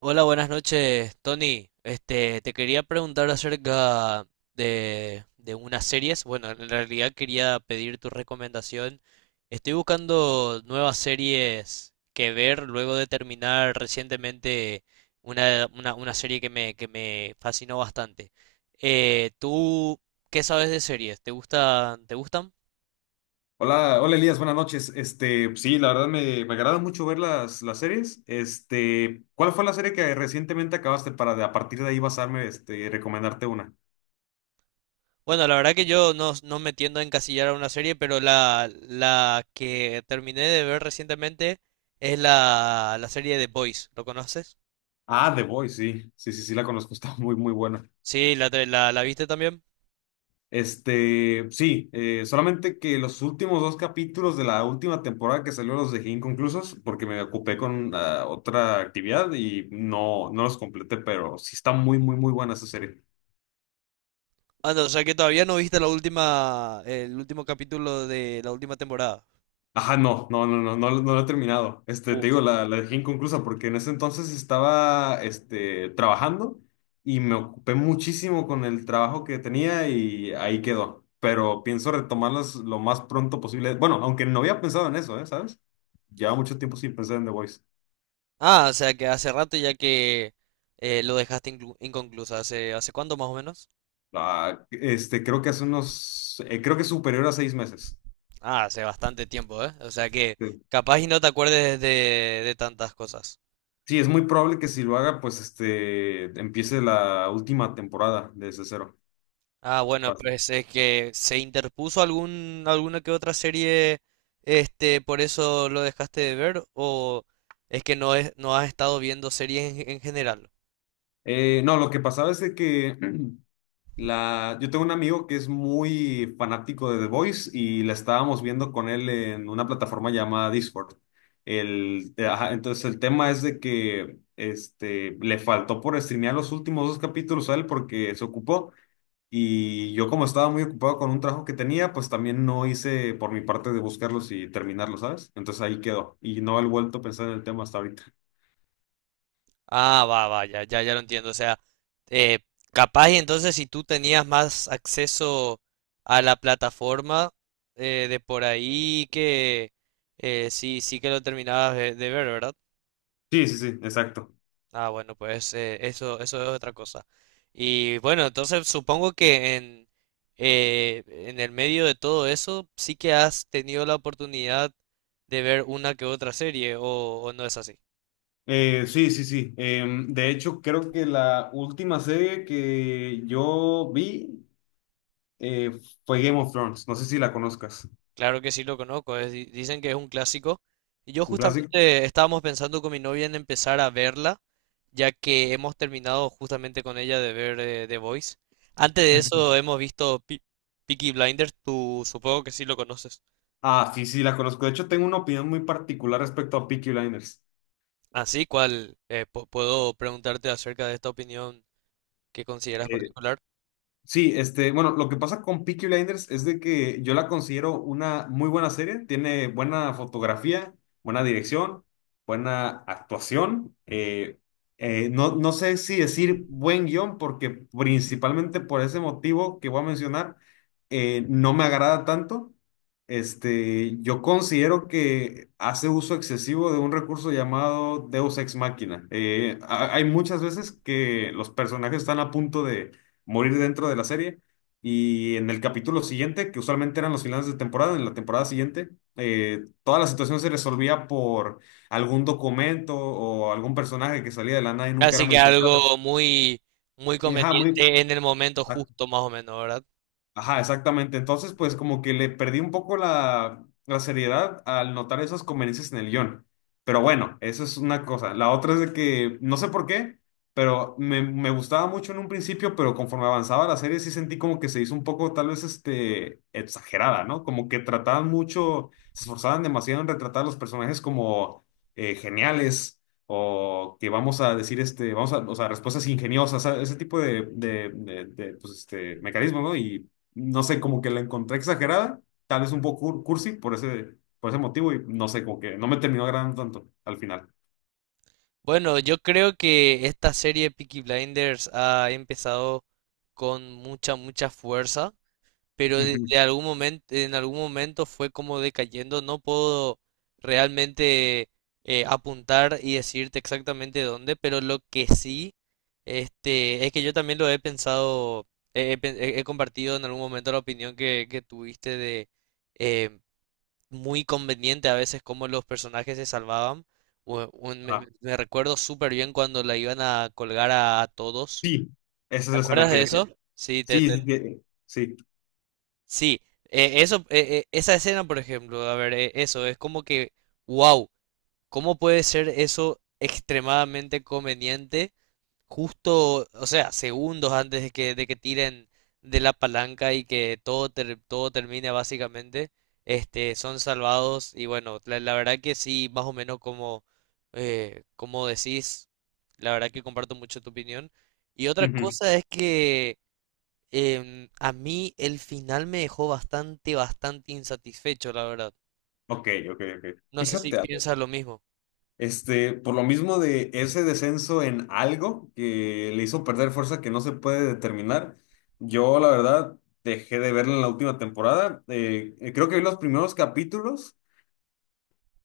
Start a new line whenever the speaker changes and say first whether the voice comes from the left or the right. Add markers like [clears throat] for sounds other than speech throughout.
right: Hola, buenas noches, Tony. Te quería preguntar acerca de unas series. Bueno, en realidad quería pedir tu recomendación. Estoy buscando nuevas series que ver luego de terminar recientemente una serie que me fascinó bastante. ¿Tú qué sabes de series? ¿Te gusta, te gustan?
left: Hola, hola Elías, buenas noches. Pues sí, la verdad me agrada mucho ver las series. Este, ¿cuál fue la serie que recientemente acabaste para a partir de ahí basarme, y recomendarte una?
right: Bueno, la verdad que yo no me tiendo a encasillar a una serie, pero la que terminé de ver recientemente es la serie de Boys. ¿Lo conoces?
left: Ah, The Boys, sí, sí, sí, sí la conozco, [laughs] está muy, muy buena.
right: Sí, la viste también.
left: Este, sí, solamente que los últimos dos capítulos de la última temporada que salió los dejé inconclusos porque me ocupé con otra actividad y no, no los completé, pero sí está muy, muy buena esa serie.
right: Ah, no, o sea que todavía no viste la última, el último capítulo de la última temporada.
left: Ajá, no, no, no, no, no, no no lo he terminado. Este, te
right: Uf.
left: digo, la dejé inconclusa porque en ese entonces estaba, trabajando y me ocupé muchísimo con el trabajo que tenía y ahí quedó. Pero pienso retomarlas lo más pronto posible. Bueno, aunque no había pensado en eso, ¿eh? ¿Sabes? Lleva mucho tiempo sin pensar en The Voice.
right: Ah, o sea que hace rato ya que lo dejaste inconcluso. ¿Hace, hace cuánto más o menos?
left: Ah, creo que hace unos, creo que es superior a 6 meses.
right: Ah, hace bastante tiempo, ¿eh? O sea que
left: Sí,
right: capaz y no te acuerdes de tantas cosas.
left: sí, es muy probable que si lo haga, pues, empiece la última temporada de ese cero.
right: Ah, bueno, pues es que se interpuso alguna que otra serie, por eso lo dejaste de ver, o es que no has estado viendo series en general.
left: No, lo que pasaba es de que [clears throat] yo tengo un amigo que es muy fanático de The Voice y la estábamos viendo con él en una plataforma llamada Discord. Ajá, entonces el tema es de que le faltó por streamear los últimos dos capítulos a él porque se ocupó y yo como estaba muy ocupado con un trabajo que tenía, pues también no hice por mi parte de buscarlos y terminarlos, ¿sabes? Entonces ahí quedó y no he vuelto a pensar en el tema hasta ahorita.
right: Ah, va, va, ya, ya, ya lo entiendo. O sea, eh, capaz y entonces si tú tenías más acceso a la plataforma de por ahí que sí, sí que lo terminabas de ver, ¿verdad?
left: Sí, sí, sí, exacto.
right: Ah, bueno, pues eso, eso es otra cosa. Y bueno, entonces supongo que en el medio de todo eso sí que has tenido la oportunidad de ver una que otra serie, o no es así.
left: Sí, sí, sí. De hecho, creo que la última serie que yo vi eh, fue Game of Thrones. No sé si la conozcas.
right: Claro que sí lo conozco, es dicen que es un clásico. Y yo
left: ¿Un clásico?
right: justamente estábamos pensando con mi novia en empezar a verla, ya que hemos terminado justamente con ella de ver The Voice. Antes de eso
left: [laughs]
right: hemos visto Peaky Blinders, tú supongo que sí lo conoces.
left: Ah, sí, sí, la conozco. De hecho, tengo una opinión muy particular respecto a Peaky Blinders.
right: Así cual puedo preguntarte acerca de esta opinión que consideras
left: Eh,
right: particular.
left: Sí, bueno, lo que pasa con Peaky Blinders es de que yo la considero una muy buena serie, tiene buena fotografía, buena dirección, buena actuación. No, no sé si decir buen guión, porque principalmente por ese motivo que voy a mencionar, no me agrada tanto. Este, yo considero que hace uso excesivo de un recurso llamado Deus Ex Machina. Hay muchas veces que los personajes están a punto de morir dentro de la serie. Y en el capítulo siguiente, que usualmente eran los finales de temporada, en la temporada siguiente, toda la situación se resolvía por algún documento o algún personaje que salía de la nada y nunca era
right: Así que
left: mencionado.
right: algo muy, muy
left: Y, ajá, muy,
right: conveniente en el momento justo, más o menos, ¿verdad?
left: Ajá, exactamente. Entonces, pues como que le perdí un poco la seriedad al notar esas conveniencias en el guión. Pero bueno, eso es una cosa. La otra es de que, no sé por qué, pero me gustaba mucho en un principio, pero conforme avanzaba la serie sí sentí como que se hizo un poco tal vez exagerada, ¿no? Como que trataban mucho, se esforzaban demasiado en retratar a los personajes como geniales o que vamos a decir, vamos a, o sea, respuestas ingeniosas, ¿sabes? Ese tipo de, pues, mecanismos, ¿no? Y no sé, como que la encontré exagerada, tal vez un poco cursi por por ese motivo y no sé, como que no me terminó agradando tanto al final.
right: Bueno, yo creo que esta serie Peaky Blinders ha empezado con mucha, mucha fuerza, pero
left: Ujú.
right: de algún momento, en algún momento fue como decayendo. No puedo realmente apuntar y decirte exactamente dónde, pero lo que sí, es que yo también lo he pensado. He compartido en algún momento la opinión que tuviste de eh, muy conveniente a veces cómo los personajes se salvaban.
left: Ah,
right: Me recuerdo súper bien cuando la iban a colgar a todos.
left: sí, esa es
right: ¿Te
left: la escena
right: acuerdas
left: que
right: de
left: decía.
right: eso? Sí, te.
left: Sí, sí, sí. sí.
right: Sí, eso, esa escena, por ejemplo, a ver, eso, es como que, wow, ¿cómo puede ser eso extremadamente conveniente justo? O sea, segundos antes de de que tiren de la palanca y que todo termine básicamente, son salvados y bueno, la verdad que sí, más o menos como, como decís, la verdad que comparto mucho tu opinión. Y otra
left: Ujú.
right: cosa es que a mí el final me dejó bastante, bastante insatisfecho, la verdad.
left: Ok, ok, ok.
right: No sé si
left: Fíjate algo.
right: piensas lo mismo.
left: Este, por lo mismo de ese descenso en algo que le hizo perder fuerza que no se puede determinar, yo la verdad dejé de verla en la última temporada. Creo que vi los primeros capítulos.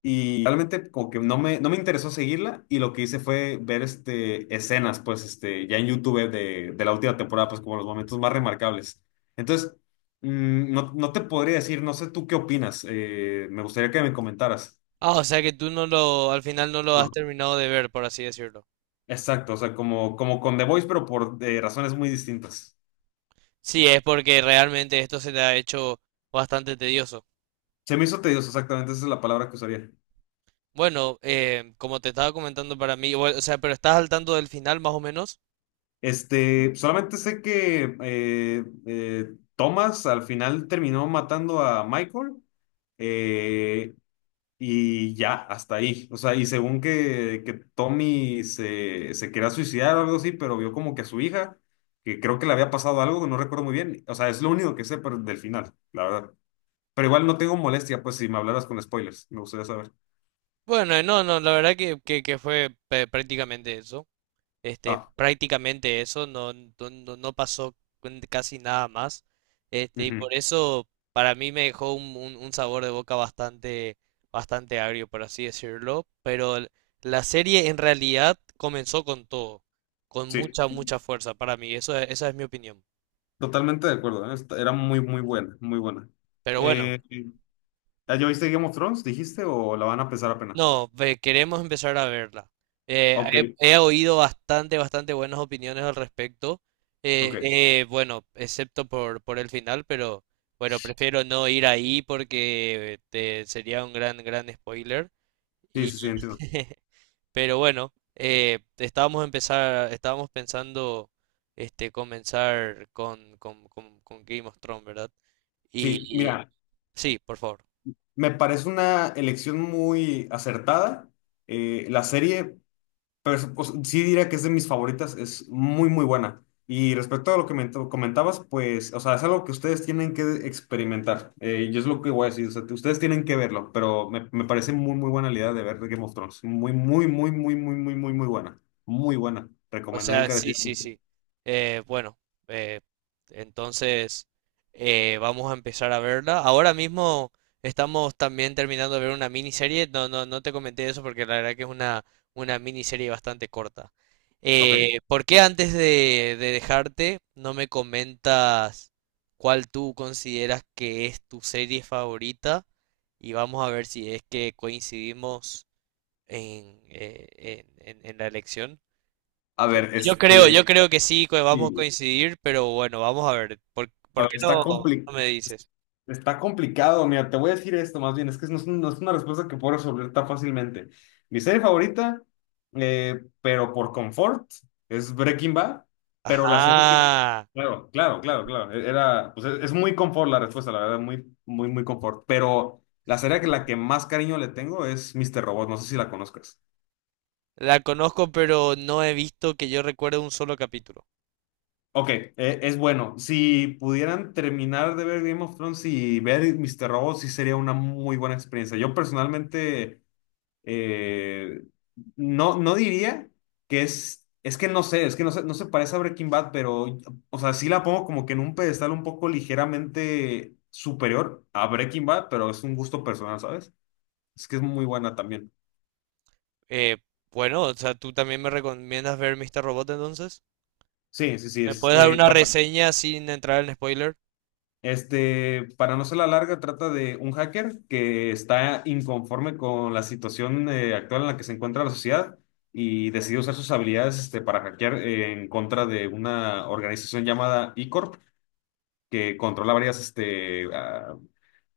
left: Y realmente como que no no me interesó seguirla y lo que hice fue ver escenas, pues, ya en YouTube de la última temporada, pues como los momentos más remarcables. Entonces, no, no te podría decir, no sé tú qué opinas, me gustaría que me comentaras.
right: Ah, o sea que tú no lo, al final no lo has
left: No.
right: terminado de ver, por así decirlo.
left: Exacto, o sea, como, como con The Voice, pero por razones muy distintas.
right: Sí, es porque realmente esto se te ha hecho bastante tedioso.
left: Se me hizo tedioso, exactamente, esa es la palabra que usaría.
right: Bueno, como te estaba comentando para mí, bueno, o sea, pero estás al tanto del final más o menos.
left: Este, solamente sé que Thomas al final terminó matando a Michael. Eh, Y ya, hasta ahí. O sea, y según que Tommy se quería suicidar o algo así, pero vio como que a su hija, que creo que le había pasado algo, que no recuerdo muy bien. O sea, es lo único que sé pero del final, la verdad. Pero igual no tengo molestia, pues si me hablaras con spoilers, me gustaría saber.
right: Bueno, no, no, la verdad que fue prácticamente eso.
left: Ah,
right: Prácticamente eso, no, no, no pasó con casi nada más. Y
left: ujú,
right: por eso para mí me dejó un sabor de boca bastante, bastante agrio, por así decirlo. Pero la serie en realidad comenzó con todo, con
left: sí,
right: mucha, mucha fuerza para mí. Eso, esa es mi opinión.
left: totalmente de acuerdo. ¿Eh? Esta- era muy, buena, muy buena.
right: Pero bueno.
left: Eh, ¿Ya viste Game of Thrones, dijiste, o la van a empezar apenas?
right: No, queremos empezar a verla. Eh,
left: Ok,
right: he oído bastante, bastante buenas opiniones al respecto.
left: ok.
right: Bueno, excepto por el final, pero bueno, prefiero no ir ahí porque sería un gran, gran spoiler.
left: Sí,
right: Y,
left: sí, sí, entiendo.
right: [laughs] pero bueno, estábamos pensando comenzar con Game of Thrones, ¿verdad? Y,
left: Sí,
right: y-
left: mira.
right: sí, por favor.
left: Me parece una elección muy acertada. Eh, la serie, pues, pues, sí diría que es de mis favoritas, es muy, muy buena. Y respecto a lo que me comentabas, pues, o sea, es algo que ustedes tienen que experimentar. Yo es lo que voy a decir, o sea, que ustedes tienen que verlo, pero me parece muy, muy buena la idea de ver Game of Thrones. Muy, muy, muy, muy, muy, muy, muy, muy buena. Muy buena.
right: O
left: Recomendada
right: sea, sí, sí,
left: encarecidamente.
right: sí. Bueno, eh, entonces vamos a empezar a verla. Ahora mismo estamos también terminando de ver una miniserie. No, no, no te comenté eso porque la verdad que es una miniserie bastante corta.
left: ¿Ok?
right: ¿Por qué antes de dejarte no me comentas cuál tú consideras que es tu serie favorita? Y vamos a ver si es que coincidimos en, eh, en la elección.
left: A ver, este...
right: Yo creo que sí, que vamos a
left: sí.
right: coincidir, pero bueno, vamos a ver.
left: A
right: Por qué
left: ver, está
right: no no me
left: complicado.
right: dices?
left: Está complicado, mira, te voy a decir esto más bien, es que no es, no es una respuesta que puedo resolver tan fácilmente. Mi serie favorita, pero por confort, es Breaking Bad, pero la serie que...
right: Ajá,
left: Claro, claro, claro, claro, era, pues es muy confort la respuesta, la verdad, muy, muy, muy confort, pero la que más cariño le tengo es Mr. Robot, no sé si la conozcas.
right: la conozco, pero no he visto que yo recuerde un solo capítulo.
left: Ok, es bueno, si pudieran terminar de ver Game of Thrones y ver Mr. Robot, sí sería una muy buena experiencia. Yo personalmente... Eh, no, no diría que es que no sé, es que no se parece a Breaking Bad, pero, o sea, sí la pongo como que en un pedestal un poco ligeramente superior a Breaking Bad, pero es un gusto personal, ¿sabes? Es que es muy buena también.
right: Eh, bueno, o sea, ¿tú también me recomiendas ver Mr. Robot entonces?
left: Sí, sí, sí,
right: ¿Me puedes dar una reseña sin entrar en spoiler?
left: este, para no ser la larga, trata de un hacker que está inconforme con la situación actual en la que se encuentra la sociedad y decidió usar sus habilidades para hackear en contra de una organización llamada E-Corp que controla varias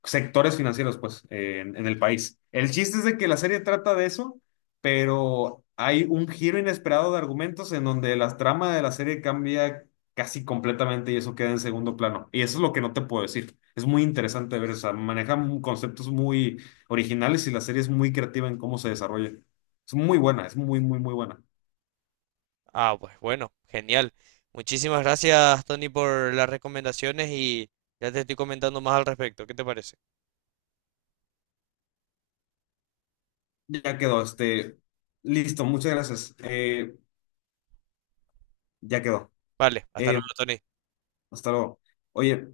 left: sectores financieros, pues, en el país. El chiste es de que la serie trata de eso, pero hay un giro inesperado de argumentos en donde la trama de la serie cambia casi completamente y eso queda en segundo plano. Y eso es lo que no te puedo decir. Es muy interesante ver, o sea, maneja conceptos muy originales y la serie es muy creativa en cómo se desarrolla. Es muy buena, es muy, muy, muy buena.
right: Ah, pues bueno, genial. Muchísimas gracias, Tony, por las recomendaciones y ya te estoy comentando más al respecto. ¿Qué te parece?
left: Ya quedó, listo, muchas gracias. Ya quedó.
right: Vale, hasta
left: Eh,
right: luego, Tony.
left: Hasta luego. Oye,